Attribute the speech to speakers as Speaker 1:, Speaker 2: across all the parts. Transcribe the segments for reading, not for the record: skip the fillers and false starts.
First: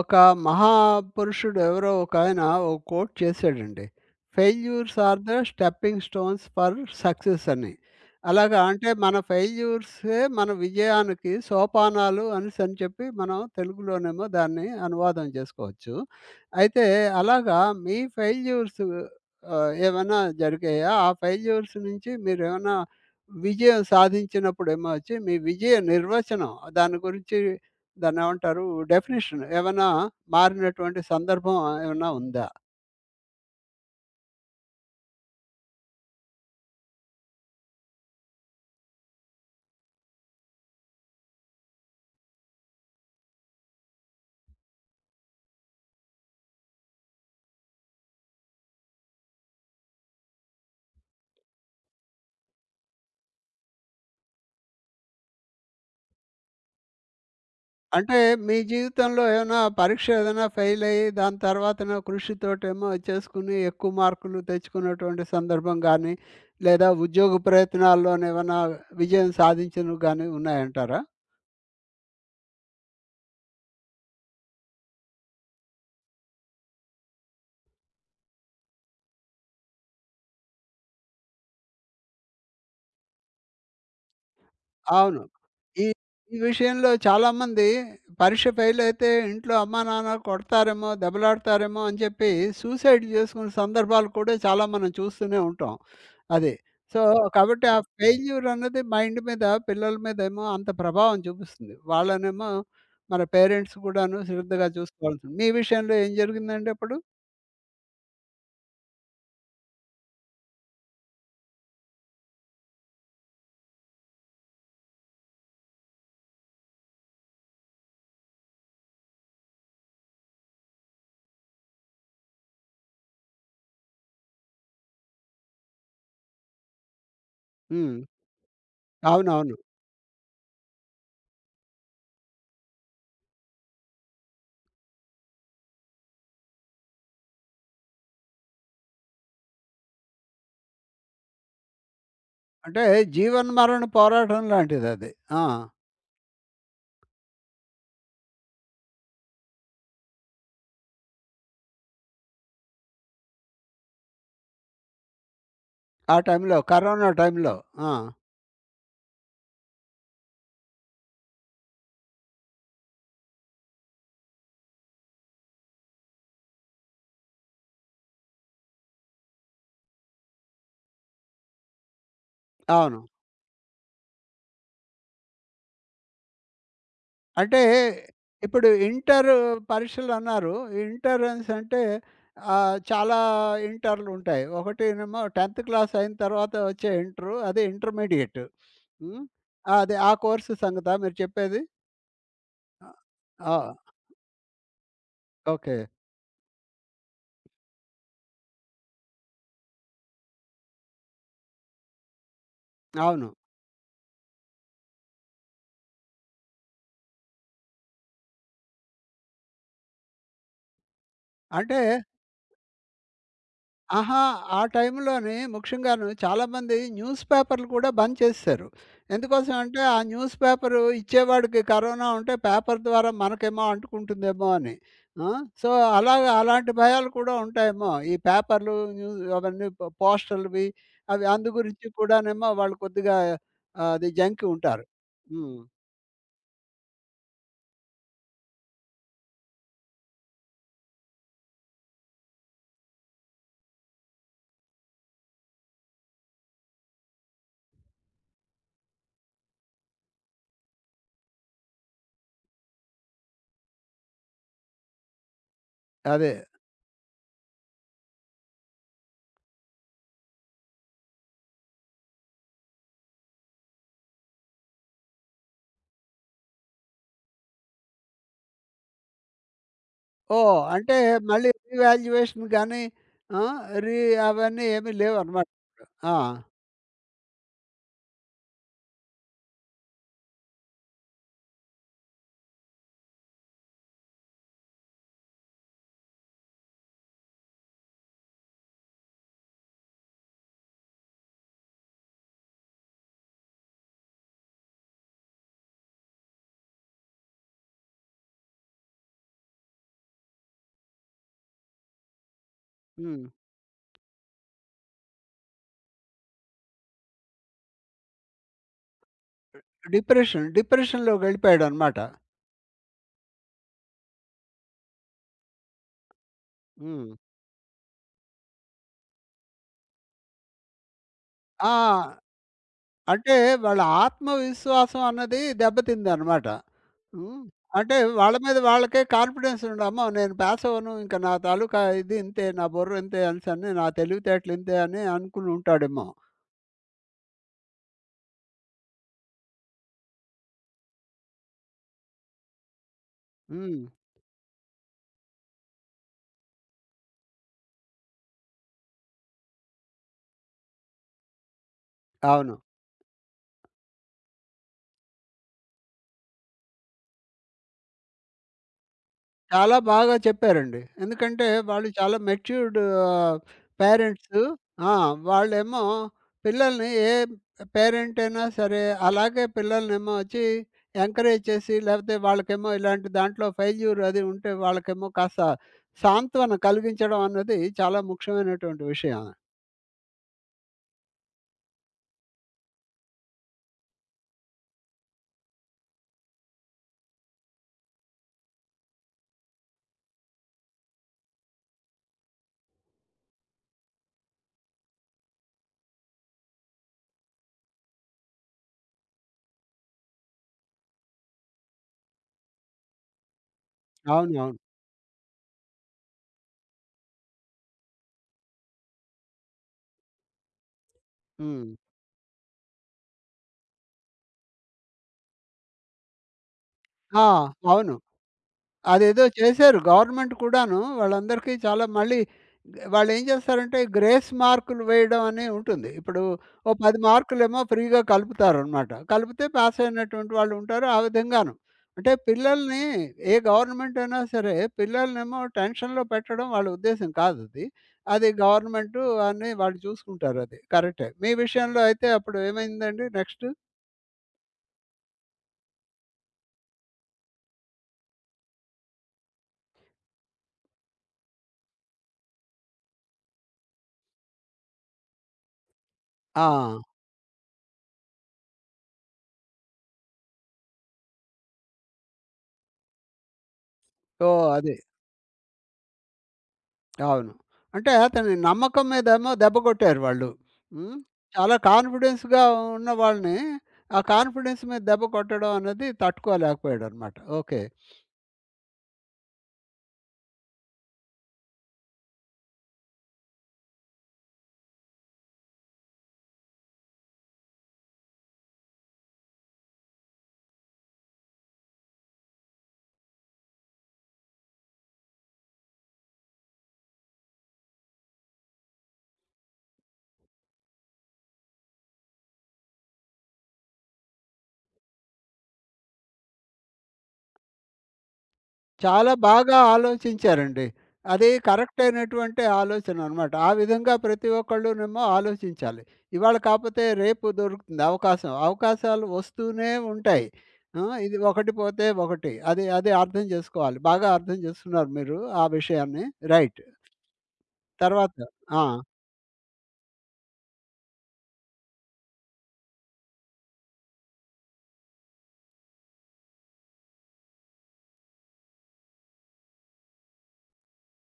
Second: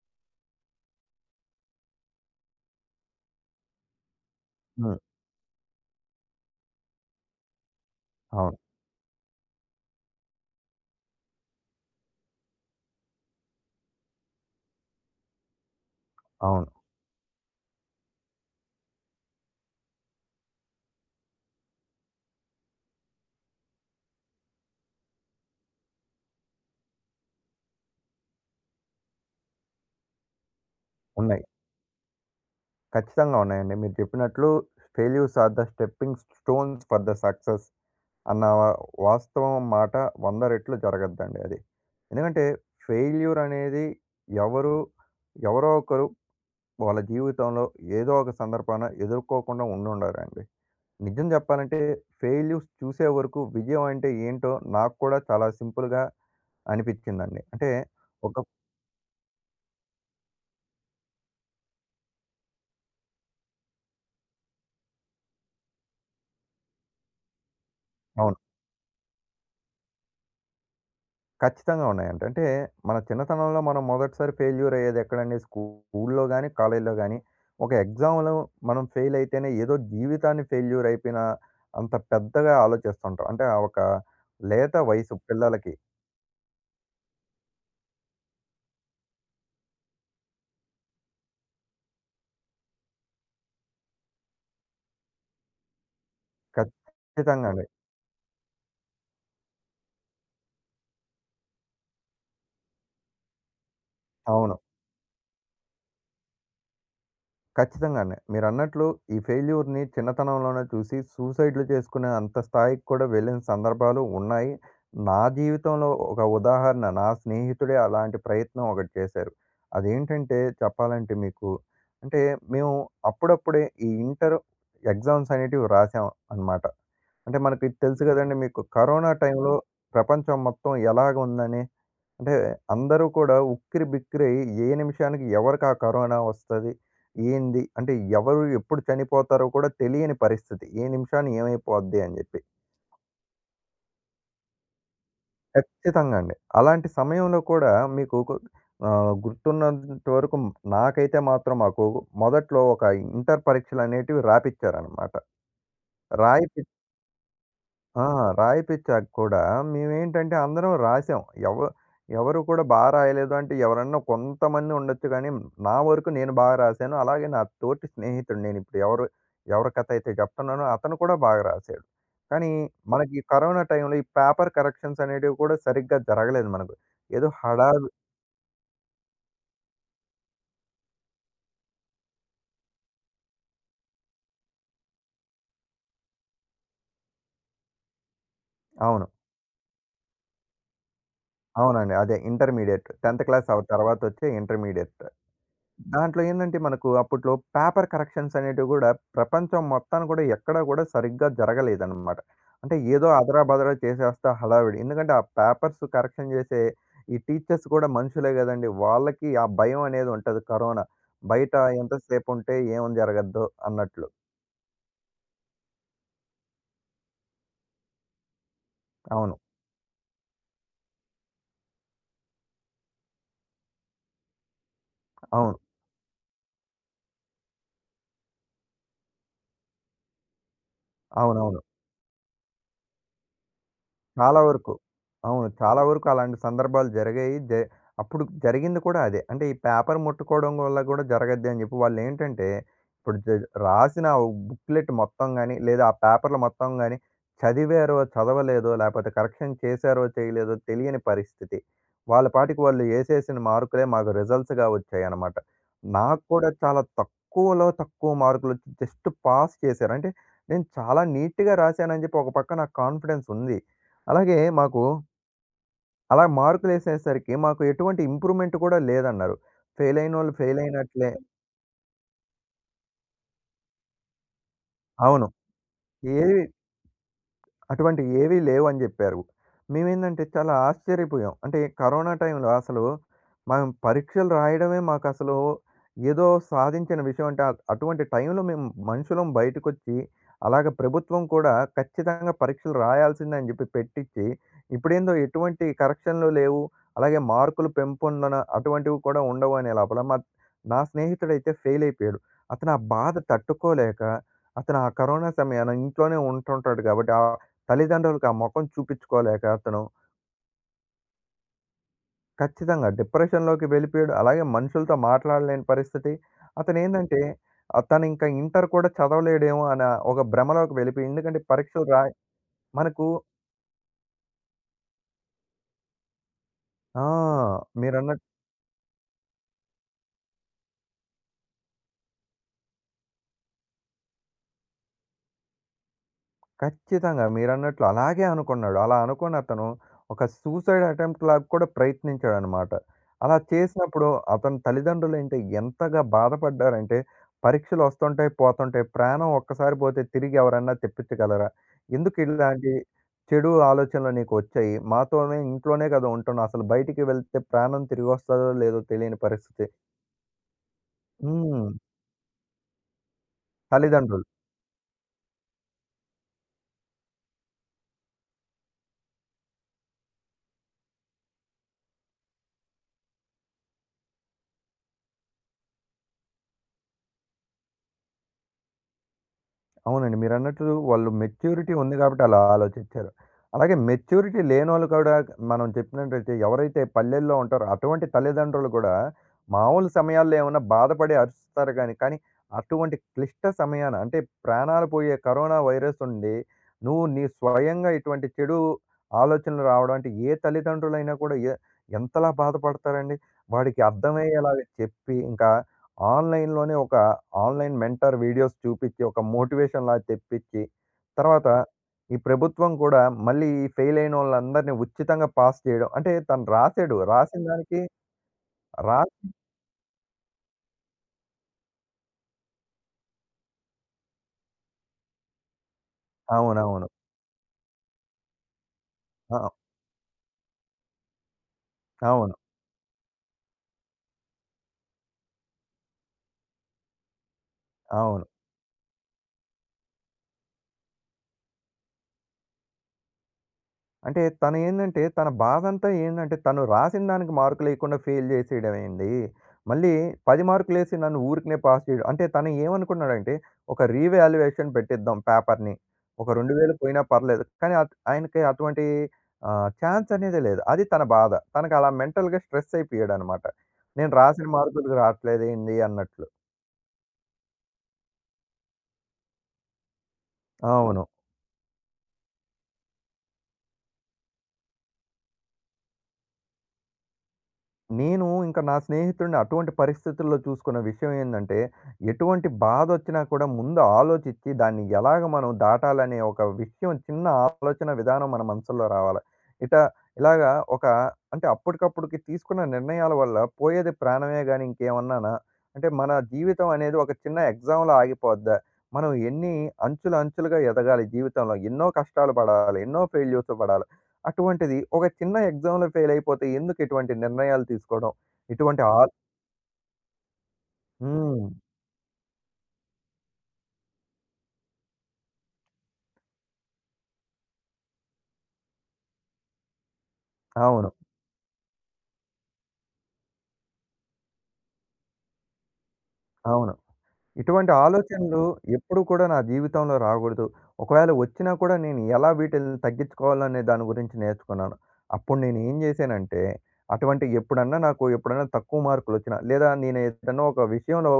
Speaker 1: ఒక మహాపురుషుడు ఎవరో ఒకాయన ఓ కోట్ చేసాడండి. "ఫెయిల్యూర్స్
Speaker 2: హ్మ్.
Speaker 1: Are the stepping stones for success" అని. అలాగా
Speaker 2: అవును.
Speaker 1: అంటే మన ఫెయిల్యూర్సే మన విజయానికి సోపానాలు అనేసని చెప్పి మనం తెలుగులోనేమో దాన్ని అనువాదం చేసుకోవచ్చు.
Speaker 2: అవును.
Speaker 1: అయితే అలాగా మీ ఫెయిల్యూర్స్ ఏమైనా జరిగాయా? ఆ ఫెయిల్యూర్స్ నుంచి మీరేమైనా విజయం సాధించినప్పుడేమో వచ్చి మీ విజయ నిర్వచనం దాని గురించి దాన్నేమంటారు? డెఫినిషన్ ఏమన్నా మారినటువంటి
Speaker 2: ఉన్నాయి.
Speaker 1: సందర్భం ఏమన్నా ఉందా?
Speaker 2: ఖచ్చితంగా ఉన్నాయండి. మీరు చెప్పినట్లు failures are the stepping stones for the success అన్న వాస్తవం మాట 100 రెట్లు జరగద్దండి అది. ఎందుకంటే ఫెయిల్యూర్ అనేది ఎవరు, ఎవరో ఒకరు వాళ్ళ జీవితంలో ఏదో ఒక సందర్భాన ఎదుర్కోకుండా ఉండుండరండి. నిజం చెప్పాలంటే ఫెయిల్యూర్స్ చూసే వరకు విజయం అంటే ఏంటో నాకు కూడా చాలా సింపుల్‌గా అనిపించిందండి. అంటే
Speaker 1: అంటే
Speaker 2: ఒక
Speaker 1: మీ జీవితంలో ఏమన్నా పరీక్ష ఏదైనా ఫెయిల్ అయ్యి, దాని తర్వాతనో కృషితోటేమో అది చేసుకుని ఎక్కువ మార్కులు తెచ్చుకున్నటువంటి సందర్భం గానీ, లేదా ఉద్యోగ ప్రయత్నాల్లోనే
Speaker 2: అవును.
Speaker 1: ఏమన్నా విజయం సాధించినవి గానీ ఉన్నాయంటారా?
Speaker 2: ఖచ్చితంగా ఉన్నాయంట. అంటే మన చిన్నతనంలో మనం మొదటిసారి ఫెయిల్యూర్ అయ్యేది ఎక్కడండి? స్కూల్లో గాని, కాలేజీలో గాని ఒక ఎగ్జామ్‌లో మనం ఫెయిల్ అయితేనే ఏదో జీవితాన్ని ఫెయిల్యూర్ అయిపోయిన అంత పెద్దగా ఆలోచిస్తుంటాం. అంటే ఆ ఒక లేత వయసు
Speaker 1: అవును.
Speaker 2: పిల్లలకి.
Speaker 1: ఈ ఈ విషయంలో చాలామంది పరీక్ష ఫెయిల్ అయితే ఇంట్లో అమ్మానాన్న కొడతారేమో, దెబ్బలాడతారేమో అని చెప్పి సూసైడ్ చేసుకునే సందర్భాలు కూడా చాలా మనం చూస్తూనే ఉంటాం. అది. సో,
Speaker 2: ఖచ్చితంగా అండి.
Speaker 1: కాబట్టి ఆ ఫెయిల్యూర్ అన్నది మైండ్ మీద, పిల్లల మీదేమో అంత ప్రభావం చూపిస్తుంది. వాళ్ళనేమో మన పేరెంట్స్ కూడాను
Speaker 2: అవును.
Speaker 1: శ్రద్ధగా చూసుకోవాల్సింది. మీ విషయంలో ఏం జరిగిందండి అప్పుడు?
Speaker 2: ఖచ్చితంగానే. మీరన్నట్లు ఈ ఫెయిల్యూర్‌ని చిన్నతనంలోనే చూసి సూసైడ్‌లు చేసుకునే అంత స్థాయికి కూడా వెళ్ళిన సందర్భాలు ఉన్నాయి. నా జీవితంలో ఒక ఉదాహరణ నా స్నేహితుడే అలాంటి ప్రయత్నం ఒకటి చేశారు. అదేంటంటే చెప్పాలంటే మీకు అంటే మేము అప్పుడప్పుడే ఈ ఇంటర్ ఎగ్జామ్స్ అనేటివి రాసాం అన్నమాట. అంటే మనకి
Speaker 1: హ్మ్.
Speaker 2: తెలుసు కదండీ మీకు కరోనా టైంలో
Speaker 1: అవునవును.
Speaker 2: ప్రపంచం మొత్తం ఎలాగుందని. అంటే అందరూ కూడా ఉక్కిరి బిక్కిరై ఏ నిమిషానికి ఎవరికి ఆ కరోనా వస్తది? ఏంది? అంటే ఎవరు ఎప్పుడు చనిపోతారో కూడా తెలియని పరిస్థితి. ఏ నిమిషాన ఏమైపోద్ది అని జెప్పి.
Speaker 1: అంటే జీవన్మరణ పోరాటం లాంటిదది. ఆ!
Speaker 2: ఖచ్చితంగా అండి. అలాంటి సమయంలో కూడా మీకు గుర్తున్నంత వరకు నాకైతే మాత్రం మాకు మొదట్లో ఒక ఇంటర్ పరీక్షలనేటివి రాపిచ్చారనమాట.
Speaker 1: ఆ టైంలో
Speaker 2: రాయిపి
Speaker 1: కరోనా టైంలో. ఆ!
Speaker 2: ఆ! రాయిపిచ్చాక కూడా మేమేంటంటే అందరం రాసాం. ఎవ ఎవరు కూడా బా రాయలేదు అంటే ఎవరన్నా కొంతమంది ఉండొచ్చు గానీ, నా వరకు నేను బాగా రాసాను. అలాగే నా తోటి స్నేహితుడు నేనిప్పుడు ఎవరు ఎవరి కథ అయితే జెప్తున్నానో అతను కూడా బాగా రాసాడు. కానీ
Speaker 1: అవును.
Speaker 2: మనకి ఈ కరోనా టైంలో ఈ పేపర్ కరెక్షన్స్ అనేటివి కూడా సరిగ్గా జరగలేదు మనకు. ఏదో
Speaker 1: అంటే
Speaker 2: హడావి
Speaker 1: ఇప్పుడు ఇంటర్ పరీక్షలన్నారు. ఇంటరెన్స్ అంటే చాలా ఇంటర్‌లుంటాయి. ఒకటేనేమో 10థ్ క్లాస్ అయిన తర్వాత వచ్చే ఇంటరు. అదే ఇంటర్మీడియేట్.
Speaker 2: అవును.
Speaker 1: హ్మ్. అది ఆ కోర్స్ సంగతా మీరు చెప్పేది?
Speaker 2: అవునండి. అదే
Speaker 1: ఆ!
Speaker 2: ఇంటర్మీడియేట్ 10థ్ క్లాస్
Speaker 1: ఆ!
Speaker 2: ఆ తర్వాత వచ్చే ఇంటర్మీడియేట్.
Speaker 1: ఓకే.
Speaker 2: దాంట్లో ఏందంటే మనకు అప్పట్లో పేపర్ కరెక్షన్స్ అనేటివి గూడా ప్రపంచం మొత్తాన గూడా ఎక్కడ గూడా సరిగ్గా జరగలేదనమాట. అంటే ఏదో
Speaker 1: అవును.
Speaker 2: అదరాబదరా చేసేస్తా హడావిడి. ఎందుకంటే ఆ పేపర్స్ కరెక్షన్ జేసే ఈ టీచర్స్ గూడా మనుషులే గదండీ! వాళ్ళకి ఆ భయం అనేది ఉంటది కరోనా. బయట
Speaker 1: అంటే
Speaker 2: ఎంతసేపుంటే ఏం జరగద్దో అన్నట్లు.
Speaker 1: ఆహా! ఆ టైంలోని ముఖ్యంగాను చాలామంది న్యూస్ పేపర్‌లు కూడా బంద్ చేసేశారు.
Speaker 2: అవును.
Speaker 1: ఎందుకోసం అంటే, ఆ న్యూస్ పేపరు ఇచ్చేవాడికి కరోనా ఉంటే పేపర్ ద్వారా మనకేమో అంటుకుంటుందేమో అని. ఆ!
Speaker 2: అవును.
Speaker 1: సో, అలాగా అలాంటి భయాలు కూడా ఉంటాయేమో. ఈ పేపర్‌లు, అవన్నీ పోస్టల్‌వి అవి అందు
Speaker 2: అవునవును.
Speaker 1: గురించి కూడానేమో వాళ్ళు కొద్దిగా అది
Speaker 2: చాలా
Speaker 1: జంకి
Speaker 2: వరకు.
Speaker 1: ఉంటారు.
Speaker 2: అవును.
Speaker 1: హ్మ్.
Speaker 2: చాలా వరకు అలాంటి సందర్భాలు జరిగాయి. జె అప్పుడు జరిగింది కూడా అదే. అంటే ఈ పేపర్ ముట్టుకోవడం వల్ల కూడా జరగద్ది అని జెప్పి వాళ్ళేంటంటే, ఇప్పుడు జ రాసిన బుక్‌లెట్ మొత్తం గాని, లేదా ఆ పేపర్‌లు మొత్తం గాని చదివారో, చదవలేదో, లేపోతే కరెక్షన్ చేశారో, చేయలేదో తెలియని పరిస్థితి. వాళ్ళ పాటికి వాళ్ళు ఏసేసిన మార్కులే మాకు రిజల్ట్స్‌గా వచ్చాయన్నమాట. నాకు
Speaker 1: అదే.
Speaker 2: కూడా చాలా తక్కువలో తక్కువ మార్కులొచ్చి జస్ట్ పాస్ చేశారు. అంటే నేను చాలా నీట్‌గా రాశానని జెప్పి ఒక పక్క నాకు కాన్ఫిడెన్స్ ఉంది. అలాగే మాకు అలా మార్కులేసేసరికి మాకు ఎటువంటి ఇంప్రూవ్‌మెంట్ కూడా లేదన్నారు. ఫెయిలయినోళ్ళు
Speaker 1: ఓహ్! అంటే
Speaker 2: ఫెయిలయినట్లే.
Speaker 1: మళ్ళీ రీవాల్యుయేషన్ గానీ, ఆ! రీ అవన్నీ ఏమీ
Speaker 2: అవును.
Speaker 1: లేవనమాట. ఆ!
Speaker 2: ఏవి అటువంటివి ఏవీ లేవని జెప్పారు. మేమేందంటే చాలా ఆశ్చర్యపోయాం. అంటే కరోనా టైంలో అసలు మనం పరీక్షలు రాయడమే మాకసలు ఏదో సాధించిన విషయం అంటే అ అటువంటి టైంలో మేము మనుషులం బయటకొచ్చి, అలాగ ప్రభుత్వం కూడా ఖచ్చితంగా పరీక్షలు రాయాల్సిందే అని జెప్పి పెట్టిచ్చి, ఇప్పుడేందో ఎటువంటి కరెక్షన్‌లు లేవు. అలాగే మార్కులు పెంపొందన అటువంటివి కూడా ఉండవు అనే లోపల మా నా స్నేహితుడైతే ఫెయిల్ అయిపోయాడు. అతను ఆ బాధ
Speaker 1: హ్మ్.
Speaker 2: తట్టుకోలేక, అతను ఆ కరోనా సమయాన ఇంట్లోనే ఉంటుంటాడు కాబట్టి ఆ తల్లిదండ్రులకు ఆ మొఖం చూపించుకోలేక అతను
Speaker 1: డిప్రెషన్‌లోకి వెళ్ళిపోయాడనమాట.
Speaker 2: ఖచ్చితంగా డిప్రెషన్‌లోకి వెళ్ళిపోయాడు. అలాగే మనుషులతో మాట్లాడలేని పరిస్థితి.
Speaker 1: హ్మ్.
Speaker 2: అతనేందంటే తనింకా ఇంటర్ కూడా చదవలేడేమో అన్న ఒక భ్రమలోకి వెళ్ళిపోయి ఎందుకంటే
Speaker 1: ఆ!
Speaker 2: పరీక్షలు రాయి మనకు
Speaker 1: అంటే వాళ్ళ ఆత్మవిశ్వాసం అన్నది దెబ్బతిందనమాట.
Speaker 2: ఆ!
Speaker 1: హ్మ్. అంటే
Speaker 2: మీరన్న
Speaker 1: వాళ్ళ మీద వాళ్ళకే కాన్ఫిడెన్స్ ఉండి, అమ్మో! నేను పాస్ అవ్వను. ఇంక నా తాలూకా ఇది ఇంతే. నా బుర్ర ఇంతే అనేసని, నా తెలివితేటలు ఇంతే అని అనుకుని ఉంటాడేమో.
Speaker 2: ఖచ్చితంగా. మీరన్నట్లు అలాగే అనుకున్నాడు. అలా అనుకోని అతను ఒక సూసైడ్ అటెంప్ట్ లాగా కూడా ప్రయత్నించాడనమాట. అలా
Speaker 1: హ్మ్.
Speaker 2: చేసినప్పుడు అతని తల్లిదండ్రులేంటి ఎంతగా బాధపడ్డారంటే, పరీక్షలొస్తుంటాయి, పోతుంటాయి. ప్రాణం ఒక్కసారి పోతే తిరిగి ఎవరన్నా తెప్పించగలరా? ఎందుకు
Speaker 1: అవును.
Speaker 2: ఇలాంటి చెడు ఆలోచనలు నీకొచ్చాయి? మాతోనే ఇంట్లోనే కదా ఉంటున్నావు. అసలు బయటికి వెళ్తే ప్రాణం తిరిగొస్తదో లేదో తెలియని పరిస్థితి.
Speaker 1: చాలా బాగా చెప్పారండి. ఎందుకంటే
Speaker 2: హ్మ్.
Speaker 1: వాళ్ళు చాలా మెచ్యూర్డ్ ఆహ్,
Speaker 2: తల్లిదండ్రులు.
Speaker 1: పేరెంట్సు. ఆ! వాళ్ళేమో పిల్లల్ని ఏ పేరెంట్ అయినా సరే అలాగే పిల్లల్నేమో వచ్చి ఎంకరేజ్ చేసి లేకపోతే వాళ్ళకేమో ఇలాంటి దాంట్లో ఫెయిల్యూర్ అది ఉంటే వాళ్ళకేమో కాస్త సాంత్వన కలిగించడం అన్నది చాలా ముఖ్యమైనటువంటి విషయం.
Speaker 2: అవునండి. మీరన్నట్లు వాళ్ళు మెచ్యూరిటీ ఉంది కాబట్టి అలా ఆలోచించారు. అలాగే మెచ్యూరిటీ లేనోళ్ళు కూడా మనం చెప్పినట్టయితే ఎవరైతే పల్లెల్లో ఉంటారో అటువంటి తల్లిదండ్రులు కూడా మామూలు సమయాల్లో ఏమన్నా బాధపడి అరుస్తారు గానీ, కానీ అటువంటి క్లిష్ట సమయాన అంటే ప్రాణాలు పోయే కరోనా వైరస్ ఉండి, నువ్వు నీ స్వయంగా ఇటువంటి చెడు ఆలోచనలు రావడం అంటే ఏ తల్లిదండ్రులైనా కూడా ఎ ఎంతలా బాధపడతారండి? వాడికి
Speaker 1: అవునవును.
Speaker 2: అర్థమయ్యేలాగా చెప్పి ఇంకా ఆన్‌లైన్‌లోనే ఒక ఆన్‌లైన్ మెంటర్ వీడియోస్ చూపిచ్చి, ఒక మోటివేషన్‌లా తెప్పిచ్చి, తర్వాత
Speaker 1: హ్మ్.
Speaker 2: ఈ ప్రభుత్వం కూడా మళ్ళీ ఈ ఫెయిల్ అయినోళ్ళందరిని ఉచితంగా పాస్ చేయడం. అంటే తను రాసాడు.
Speaker 1: ఆ!
Speaker 2: రాసిన దానికి
Speaker 1: అవును.
Speaker 2: రా
Speaker 1: అదేదో చేశారు. గవర్నమెంట్ కూడాను వాళ్ళందరికీ చాలా మళ్ళీ వాళ్ళేం చేస్తారంటే గ్రేస్ మార్కులు వేయడం అని ఉంటుంది. ఇప్పుడు ఓ
Speaker 2: అవునవును.
Speaker 1: 10 మార్కులేమో ఫ్రీగా కలుపుతారనమాట.
Speaker 2: ఆ!
Speaker 1: కలిపితే పాస్ అయినటువంటి వాళ్ళు ఉంటారు. ఆ విధంగాను. అంటే
Speaker 2: అవును.
Speaker 1: పిల్లల్ని ఏ గవర్నమెంట్ అయినా సరే పిల్లలనేమో టెన్షన్‌లో పెట్టడం వాళ్ళ ఉద్దేశ్యం కాదది.
Speaker 2: అవును.
Speaker 1: అది గవర్నమెంటు అని వాళ్ళు చూసుకుంటారది. కరెక్టే. మీ విషయంలో అయితే అప్పుడు ఏమైందండి నెక్స్ట్?
Speaker 2: అంటే తనేందంటే, తన బాధంతా ఏందంటే, తను రాసిన దానికి మార్కులేయకుండా ఫెయిల్ చేసేయడమేండి. మళ్ళీ 10 మార్కులేసి నన్ను ఊరికనే పాస్ చేయడం. అంటే తను ఏమనుకున్నాడంటే, ఒక రీవాల్యుయేషన్ పెట్టిద్దాం పేపర్‌ని. ఒక
Speaker 1: ఆ!
Speaker 2: 2000 పోయినా పర్లేదు. కానీ అత్ ఆయనకి అటువంటి ఛాన్స్ అనేదే లేదు. అది తన బాధ. తనకలా మెంటల్‌గా స్ట్రెస్ అయిపోయాడనమాట. నేను
Speaker 1: ఓహ్!
Speaker 2: రాసిన
Speaker 1: అది.
Speaker 2: మార్కులకి రాట్లేదేంది అన్నట్లు.
Speaker 1: అవును. అంటే అతని నమ్మకం మీదేమో దెబ్బ కొట్టారు వాళ్ళు. హ్మ్.
Speaker 2: అవును.
Speaker 1: చాలా కాన్ఫిడెన్స్‌గా ఉన్న వాళ్ళని, ఆ కాన్ఫిడెన్స్ మీద దెబ్బ కొట్టడం అన్నది తట్టుకోలేకపోయాడనమాట. ఓకే.
Speaker 2: నేను ఇంకా నా స్నేహితుడిని అటువంటి పరిస్థితుల్లో చూసుకున్న విషయం ఏందంటే, ఎటువంటి బాధొచ్చినా కూడా ముందు ఆలోచిచ్చి, దాన్ని ఎలాగ మనం దాటాలనే ఒక విషయం చిన్న ఆలోచన విధానం మన మనసుల్లో రావాలి. ఇట ఇలాగా ఒక అంటే అప్పటికప్పుడుకి తీసుకున్న నిర్ణయాల వల్ల పోయేది ప్రాణమే గాని ఇంకేమన్నానా? అంటే మన జీవితం అనేది ఒక చిన్న ఎగ్జామ్‌లా ఆగిపోద్దా? మనం ఎన్ని అంచులు అంచులుగా ఎదగాలి జీవితంలో. ఎన్నో కష్టాలు పడాలి. ఎన్నో ఫెయిల్యూర్స్ పడాలి. అటువంటిది ఒక చిన్న ఎగ్జామ్‌లో ఫెయిల్ అయిపోతే ఎందుకు ఇటువంటి నిర్ణయాలు తీసుకోవడం? ఇటువంటి ఆ
Speaker 1: చాలా బాగా ఆలోచించారండి. అది
Speaker 2: హ్మ్.
Speaker 1: కరెక్ట్ అయినటువంటి ఆలోచననమాట. ఆ విధంగా ప్రతి ఒక్కళ్ళునేమో ఆలోచించాలి. ఇవాళ కాపోతే రేపు దొరుకుతుంది అవకాశం. అవకాశాలు వస్తూనే ఉంటాయి. ఆ!
Speaker 2: అవును.
Speaker 1: ఇది ఒకటి పోతే ఒకటి. అది అది అర్థం జేసుకోవాలి. బాగా అర్థం జేసుకున్నారు మీరు ఆ విషయాన్ని. రైట్.
Speaker 2: అవును. ఇటువంటి
Speaker 1: తర్వాత
Speaker 2: ఆలోచనలు
Speaker 1: ఆ!
Speaker 2: ఎప్పుడూ కూడా నా జీవితంలో రాకూడదు. ఒకవేళ వచ్చినా కూడా నేను ఎలా వీటిల్ని తగ్గించుకోవాలనే దాని గురించి నేర్చుకున్నాను. అప్పుడు నేను ఏం జేశానంటే, అటువంటి ఎప్పుడన్నా ఎప్పుడన్నా తక్కువ మార్కులొచ్చినా, లేదా నేను ఏదన్నా ఒక విషయంలో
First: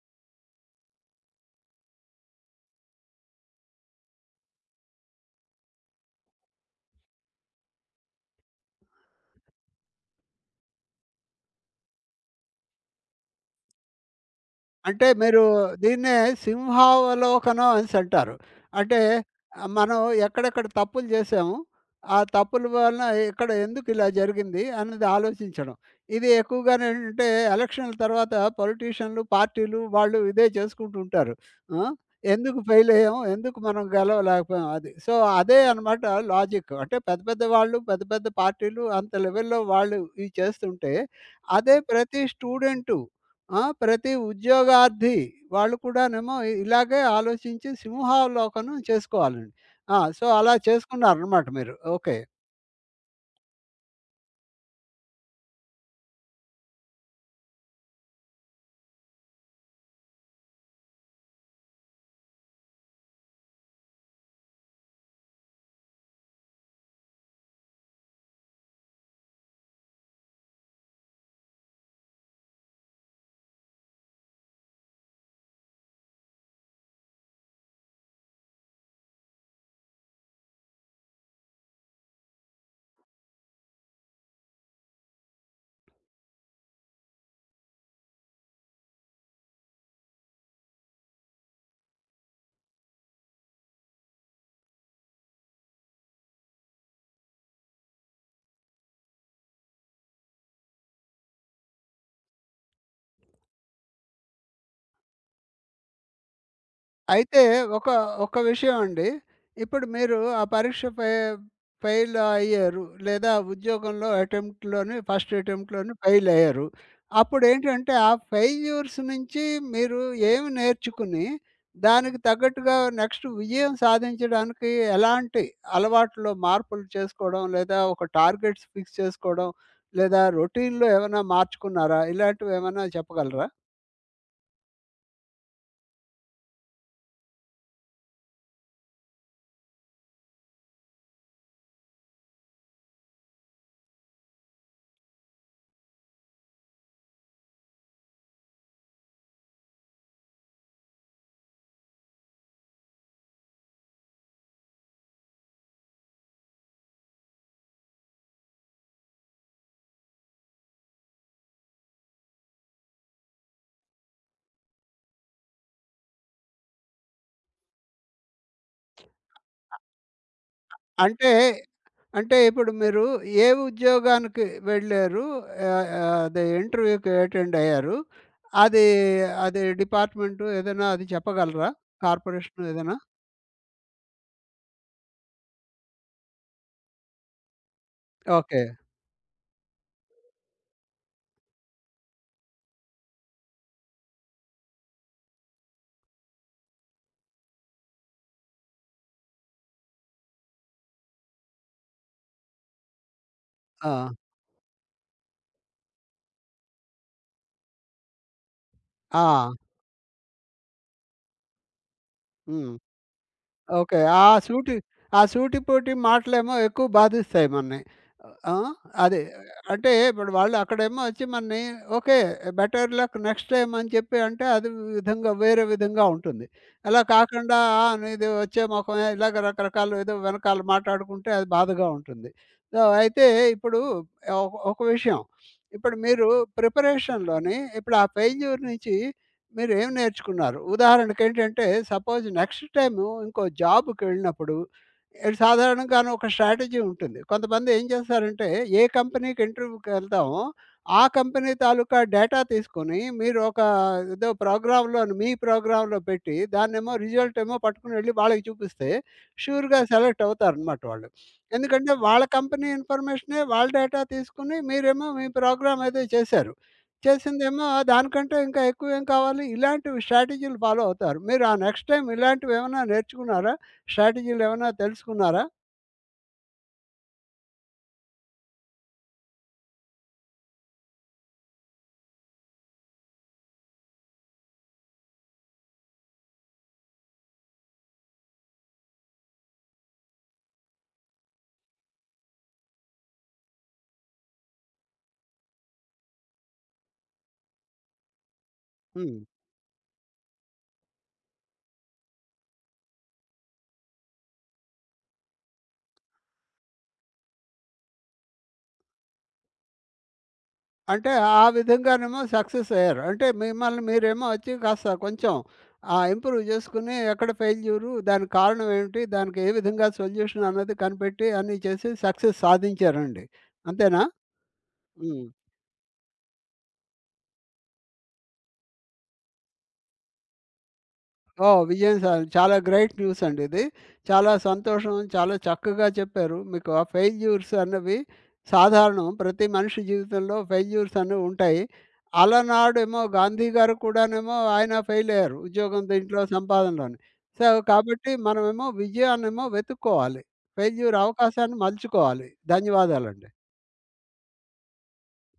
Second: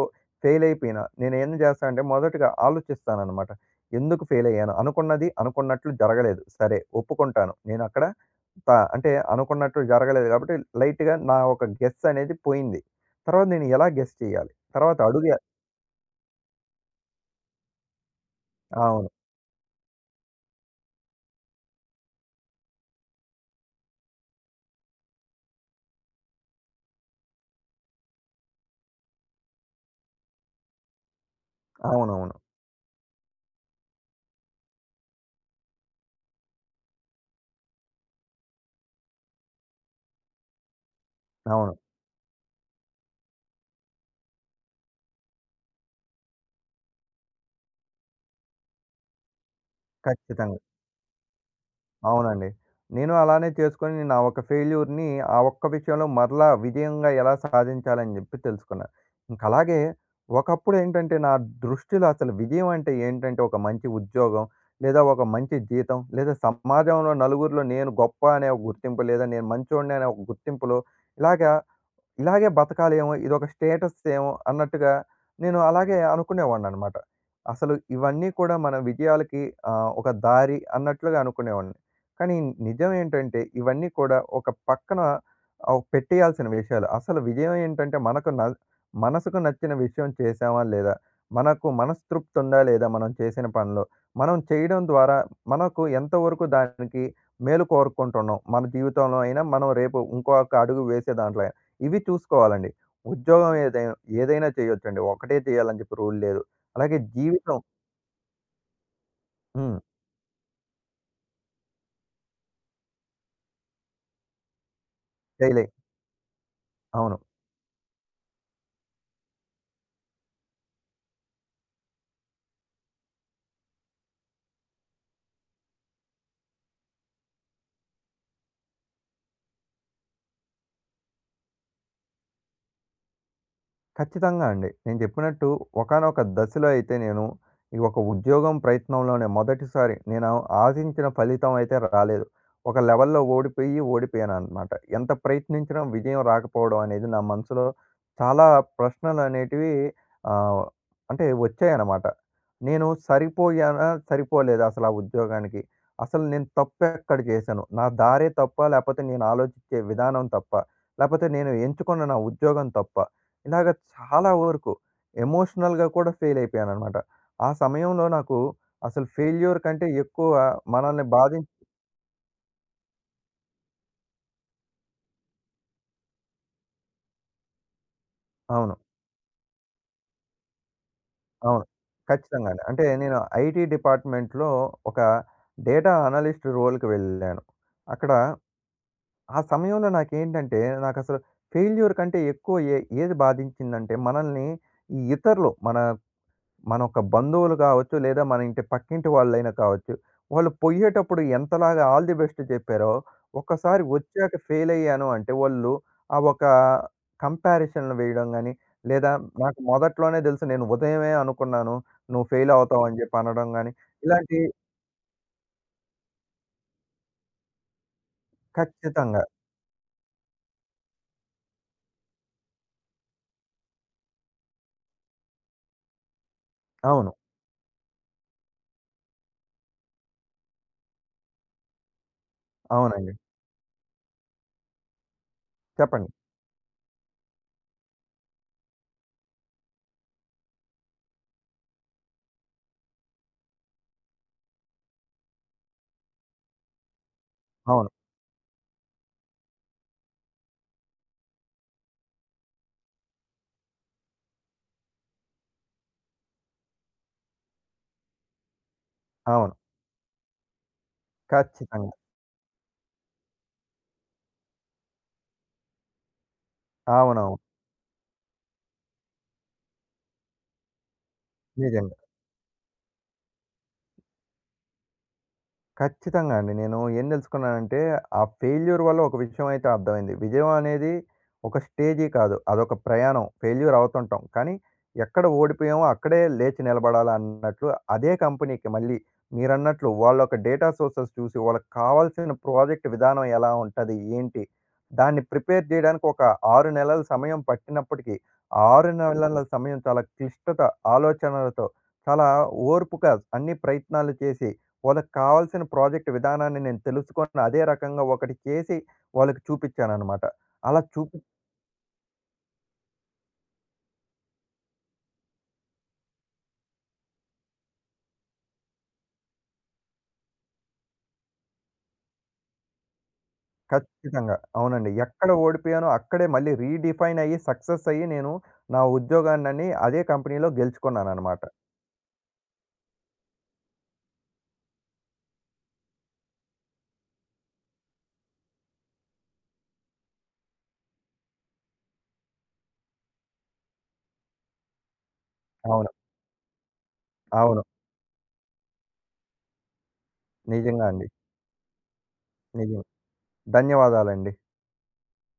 Speaker 2: ఫెయిల్ అయిపోయినా, నేనేం జేస్తా అంటే మొదటగా ఆలోచిస్తాననమాట. ఎందుకు ఫెయిల్ అయ్యాను? అనుకున్నది అనుకున్నట్లు జరగలేదు. సరే ఒప్పుకుంటాను. నేనక్కడ త అంటే అనుకున్నట్లు జరగలేదు కాబట్టి లైట్‌గా నా ఒక గెస్ అనేది పోయింది. తర్వాత నేను ఎలా గెస్ చేయాలి? తర్వాత
Speaker 1: అంటే
Speaker 2: అడుగు ఎ
Speaker 1: మీరు దీన్నే సింహావలోకనం అనేసంటారు. అంటే
Speaker 2: అవును.
Speaker 1: మనం ఎక్కడెక్కడ తప్పులు జేసాము, ఆ తప్పుల వలన ఇక్కడ ఎందుకు ఇలా జరిగింది అన్నది ఆలోచించడం. ఇది ఎక్కువగానేంటంటే ఎలక్షన్‌ల తర్వాత పొలిటీషియన్‌లు, పార్టీలు వాళ్ళు ఇదే చేసుకుంటూ ఉంటారు. ఆ!
Speaker 2: అవునవును.
Speaker 1: ఎందుకు ఫెయిల్ అయ్యాం? ఎందుకు మనం గెలవలేకపోయాం అది. సో, అదే అనమాట లాజిక్. అంటే పెద్ద పెద్ద వాళ్ళు, పెద్ద పెద్ద పార్టీలు అంత లెవెల్‌లో వాళ్ళు ఇవి చేస్తుంటే, అదే
Speaker 2: అవును.
Speaker 1: ప్రతి స్టూడెంటు ఆ! ప్రతి ఉద్యోగార్థి వాళ్ళు కూడానేమో ఇలాగే ఆలోచించి సింహావలోకనం చేసుకోవాలండి. ఆ! సో, అలా
Speaker 2: ఖచ్చితంగా.
Speaker 1: చేసుకున్నారనమాట మీరు. ఓకే.
Speaker 2: అవునండి. నేను అలానే చేసుకొని నా ఒక ఫెయిల్యూర్‌ని ఆ ఒక్క విషయంలో మరలా విజయంగా ఎలా సాధించాలని జెప్పి తెలుసుకున్నా. ఇంకలాగే ఒకప్పుడేంటంటే నా దృష్టిలో అసలు విజయం అంటే ఏంటంటే ఒక మంచి ఉద్యోగం, లేదా ఒక మంచి జీతం, లేదా సమాజంలో నలుగురిలో నేను గొప్ప అనే ఒక గుర్తింపు, లేదా నేను మంచోడిని అనే ఒక గుర్తింపులో ఇలాగా ఇలాగే బతకాలేమో! ఇదొక స్టేటస్ ఏమో! అన్నట్టుగా నేను అలాగే అనుకునేవాడిననమాట. అసలు ఇవన్నీ కూడా మన విజయాలకి ఒక దారి అన్నట్లుగా అనుకునేవాడిని. కానీ నిజం ఏంటంటే ఇవన్నీ కూడా ఒక పక్కన పెట్టేయాల్సిన విషయాలు. అసలు విజయం ఏంటంటే మనకు న మనసుకు నచ్చిన విషయం చేశామా లేదా? మనకు మనస్తృప్తి ఉందా లేదా మనం చేసిన పనిలో? మనం చేయడం ద్వారా మనకు ఎంతవరకు దానికి మేలు కోరుకుంటున్నాం? మన జీవితంలో అయినా, మనం రేపు ఇంకొక అడుగు వేసే దాంట్లో అయినా. ఇవి చూసుకోవాలండి. ఉద్యోగం ఏదై ఏదైనా చేయొచ్చండి. ఒకటే చేయాలని చెప్పి రూల్ లేదు. అలాగే
Speaker 1: అయితే
Speaker 2: జీవితం
Speaker 1: ఒక ఒక విషయం అండి.
Speaker 2: హ్మ్.
Speaker 1: ఇప్పుడు మీరు ఆ పరీక్ష ఫెయిల్ అయ్యారు. లేదా ఉద్యోగంలో అటెంప్ట్‌లోని ఫస్ట్
Speaker 2: చేయలేం.
Speaker 1: అటెంప్ట్‌లోని ఫెయిల్ అయ్యారు.
Speaker 2: అవును.
Speaker 1: అప్పుడేంటంటే ఆ ఫెయిల్యూర్స్ నుంచి మీరు ఏమి నేర్చుకుని, దానికి తగ్గట్టుగా నెక్స్ట్ విజయం సాధించడానికి ఎలాంటి అలవాట్లో మార్పులు చేసుకోవడం, లేదా ఒక టార్గెట్స్ ఫిక్స్ చేసుకోవడం, లేదా రొటీన్‌లో ఏమైనా మార్చుకున్నారా? ఇలాంటివేమైనా చెప్పగలరా?
Speaker 2: ఖచ్చితంగా అండి. నేను చెప్పినట్టు ఒకానొక దశలో అయితే నేను ఈ ఒక ఉద్యోగం ప్రయత్నంలోనే మొదటిసారి నేను ఆశించిన ఫలితం అయితే రాలేదు. ఒక లెవెల్‌లో ఓడిపోయి, ఓడిపోయాననమాట. ఎంత ప్రయత్నించినా విజయం రాకపోవడం అనేది నా మనసులో చాలా ప్రశ్నలనేటివి ఆహ్, అంటే వచ్చాయన్నమాట. నేను సరిపోయానా? సరిపోలేదా అసలు ఆ ఉద్యోగానికి? అసలు నేను తప్పెక్కడ చేశాను? నా దారే తప్పా? లేపోతే నేను ఆలోచించే విధానం తప్పా? లేపోతే నేను ఎంచుకున్న నా ఉద్యోగం తప్పా? ఇలాగ చాలా వరకు ఎమోషనల్‌గా కూడా ఫెయిలయిపోయాననమాట. ఆ సమయంలో నాకు అసలు ఫెయిల్యూర్ కంటే ఎక్కువ మనల్ని
Speaker 1: అంటే
Speaker 2: బాధిం
Speaker 1: అంటే ఇప్పుడు మీరు ఏ ఉద్యోగానికి వెళ్లారు? ఆహ్, ఆహ్, అదే ఇంటర్వ్యూకి అటెండ్ అయ్యారు.
Speaker 2: అవును.
Speaker 1: అది అది డిపార్ట్‌మెంటు ఏదైనా అది
Speaker 2: అవును.
Speaker 1: చెప్పగలరా?
Speaker 2: ఖచ్చితంగానే.
Speaker 1: కార్పొరేషన్
Speaker 2: అంటే
Speaker 1: ఏదైనా?
Speaker 2: నేను ఐటీ డిపార్ట్‌మెంట్‌లో ఒక డేటా అనలిస్ట్ రోల్‌కి వెళ్ళాను. అక్కడ
Speaker 1: ఓకే.
Speaker 2: ఆ సమయంలో నాకేంటంటే నాకసలు ఫెయిల్యూర్ కంటే ఎక్కువ ఏది బాధించిందంటే మనల్ని ఈ ఇతరులు మన మన ఒక బంధువులు కావచ్చు, లేదా మన ఇంటి పక్కింటి వాళ్ళైనా కావచ్చు. వాళ్ళు పొయ్యేటప్పుడు ఎంతలాగా ఆల్ ది బెస్ట్ చెప్పారో, ఒక్కసారి
Speaker 1: ఆ!
Speaker 2: వచ్చాక ఫెయిల్ అయ్యాను అంటే వాళ్ళు ఆ ఒక కంపారిజన్ వేయడం గాని, లేదా
Speaker 1: ఆ!
Speaker 2: నాకు మొదట్లోనే తెలుసు నేను ఉదయమే అనుకున్నాను. నువ్వు ఫెయిల్
Speaker 1: హ్మ్.
Speaker 2: అవుతావు అని చెప్పి అనడం గాని,
Speaker 1: ఓకే. ఆ
Speaker 2: ఇలాంటి
Speaker 1: సూటి ఆ సూటిపోటి మాటలేమో ఎక్కువ బాధిస్తాయి మనని. ఆ! అదే
Speaker 2: ఖచ్చితంగా.
Speaker 1: అంటే ఇప్పుడు వాళ్ళు అక్కడేమో వచ్చి మనని okay. Better luck next time అని చెప్పి అంటే అది విధంగా వేరే విధంగా ఉంటుంది. అలా
Speaker 2: అవును.
Speaker 1: కాకుండా "ఆ! నీది వచ్చే మొఖమే" ఇలాగ రకరకాలు ఏదో వెనకాల మాట్లాడుకుంటే అది బాధగా ఉంటుంది. సో,
Speaker 2: అవునండి.
Speaker 1: అయితే ఇప్పుడు ఒక ఒక విషయం. ఇప్పుడు
Speaker 2: చెప్పండి.
Speaker 1: మీరు ప్రిపరేషన్‌లోని ఇప్పుడు ఆ ఫెయిల్యూర్ నుంచి మీరేం నేర్చుకున్నారు? ఉదాహరణకేంటంటే, సపోజ్ నెక్స్ట్ టైము ఇంకో జాబ్‌కెళ్ళినప్పుడు సాధారణంగాను ఒక స్ట్రాటజీ ఉంటుంది. కొంతమంది ఏం
Speaker 2: అవును.
Speaker 1: చేస్తారంటే, ఏ కంపెనీకి ఇంటర్వ్యూకెళ్తామో, ఆ కంపెనీ తాలూకా డేటా తీసుకొని, మీరు ఒక ఏదో ప్రోగ్రామ్‌లోని మీ ప్రోగ్రామ్‌లో పెట్టి, దాన్నేమో రిజల్ట్ ఏమో పట్టుకొని వెళ్లి వాళ్ళకి చూపిస్తే,
Speaker 2: అవును.
Speaker 1: షూర్‌గా సెలెక్ట్ అవుతారనమాట వాళ్ళు.
Speaker 2: ఖచ్చితంగా.
Speaker 1: ఎందుకంటే, వాళ్ళ కంపెనీ ఇన్ఫర్మేషనే వాళ్ళ డేటా తీసుకొని, మీరేమో మీ ప్రోగ్రామ్ ఏదో చేశారు.
Speaker 2: అవునవును.
Speaker 1: చేసిందేమో ఆ దానికంటే ఇంకా ఎక్కువ ఏం కావాలి? ఇలాంటివి స్ట్రాటజీలు ఫాలో అవుతారు. మీరు ఆ నెక్స్ట్
Speaker 2: నిజంగా.
Speaker 1: టైమ్ ఇలాంటివేమన్నా నేర్చుకున్నారా? స్ట్రాటజీలేమన్నా తెలుసుకున్నారా?
Speaker 2: ఖచ్చితంగా అండి. నేను ఏం దెలుసుకున్నానంటే, ఆ ఫెయిల్యూర్ వల్ల ఒక విషయం అయితే అర్థమైంది. విజయం అనేది ఒక స్టేజీ కాదు. అదొక ప్రయాణం. ఫెయిల్యూర్ అవుతుంటాం. కానీ, ఎక్కడ ఓడిపోయామో అక్కడే లేచి నిలబడాలి అన్నట్లు అదే కంపెనీకి మళ్ళీ మీరన్నట్లు వాళ్ళొక డేటా సోర్సెస్ చూసి, వాళ్ళకి కావాల్సిన ప్రాజెక్ట్ విధానం ఎలా ఉంటది? ఏంటి? దాన్ని ప్రిపేర్ జేయడానికి ఒక 6 నెలల సమయం పట్టినప్పటికీ, ఆ 6
Speaker 1: హ్మ్.
Speaker 2: నెలల సమయం చాలా క్లిష్టత, ఆలోచనలతో, చాలా ఓర్పుగా అన్ని ప్రయత్నాలు చేసి వాళ్ళకి కావాల్సిన ప్రాజెక్ట్ విధానాన్ని నేను తెలుసుకొని, అదే రకంగా ఒకటి చేసి వాళ్ళకి చూపిచ్చాననమాట. అలా
Speaker 1: అంటే
Speaker 2: చూపి
Speaker 1: ఆ విధంగానేమో సక్సెస్ అయ్యారు. అంటే మిమ్మల్ని మీరేమో వచ్చి కాస్త కొంచెం ఇంప్రూవ్ చేసుకొని ఎక్కడ ఫెయిల్యూరు? దానికి కారణం ఏమిటి? దానికి ఏ విధంగా సొల్యూషన్ అన్నది కనిపెట్టి అన్నీ చేసి సక్సెస్ సాధించారండి. అంతేనా?
Speaker 2: ఖచ్చితంగా. అవునండి.
Speaker 1: హ్మ్.
Speaker 2: ఎక్కడ ఓడిపోయానో అక్కడే మళ్ళీ రీడిఫైన్ అయ్యి, సక్సెస్ అయ్యి నేను నా ఉద్యోగాన్నని అదే కంపెనీలో గెలుచుకున్నాననమాట.
Speaker 1: ఓహ్! విజయం చాలా గ్రేట్ న్యూస్ అండి ఇది. చాలా సంతోషం. చాలా చక్కగా చెప్పారు. మీకు ఆ ఫెయిల్యూర్స్ అన్నవి సాధారణం. ప్రతి మనిషి జీవితంలో ఫెయిల్యూర్స్ అనేవి ఉంటాయి. అలనాడేమో గాంధీ గారు కూడానేమో ఆయన ఫెయిల్ అయ్యారు. ఉద్యోగం
Speaker 2: అవును.
Speaker 1: దీంట్లో సంపాదనలోని. సో,
Speaker 2: అవును.
Speaker 1: కాబట్టి మనమేమో విజయాన్నేమో వెతుక్కోవాలి.
Speaker 2: నిజంగా
Speaker 1: ఫెయిల్యూర్
Speaker 2: అండి.
Speaker 1: అవకాశాన్ని మలుచుకోవాలి.
Speaker 2: నిజం.
Speaker 1: ధన్యవాదాలండి.
Speaker 2: ధన్యవాదాలండి.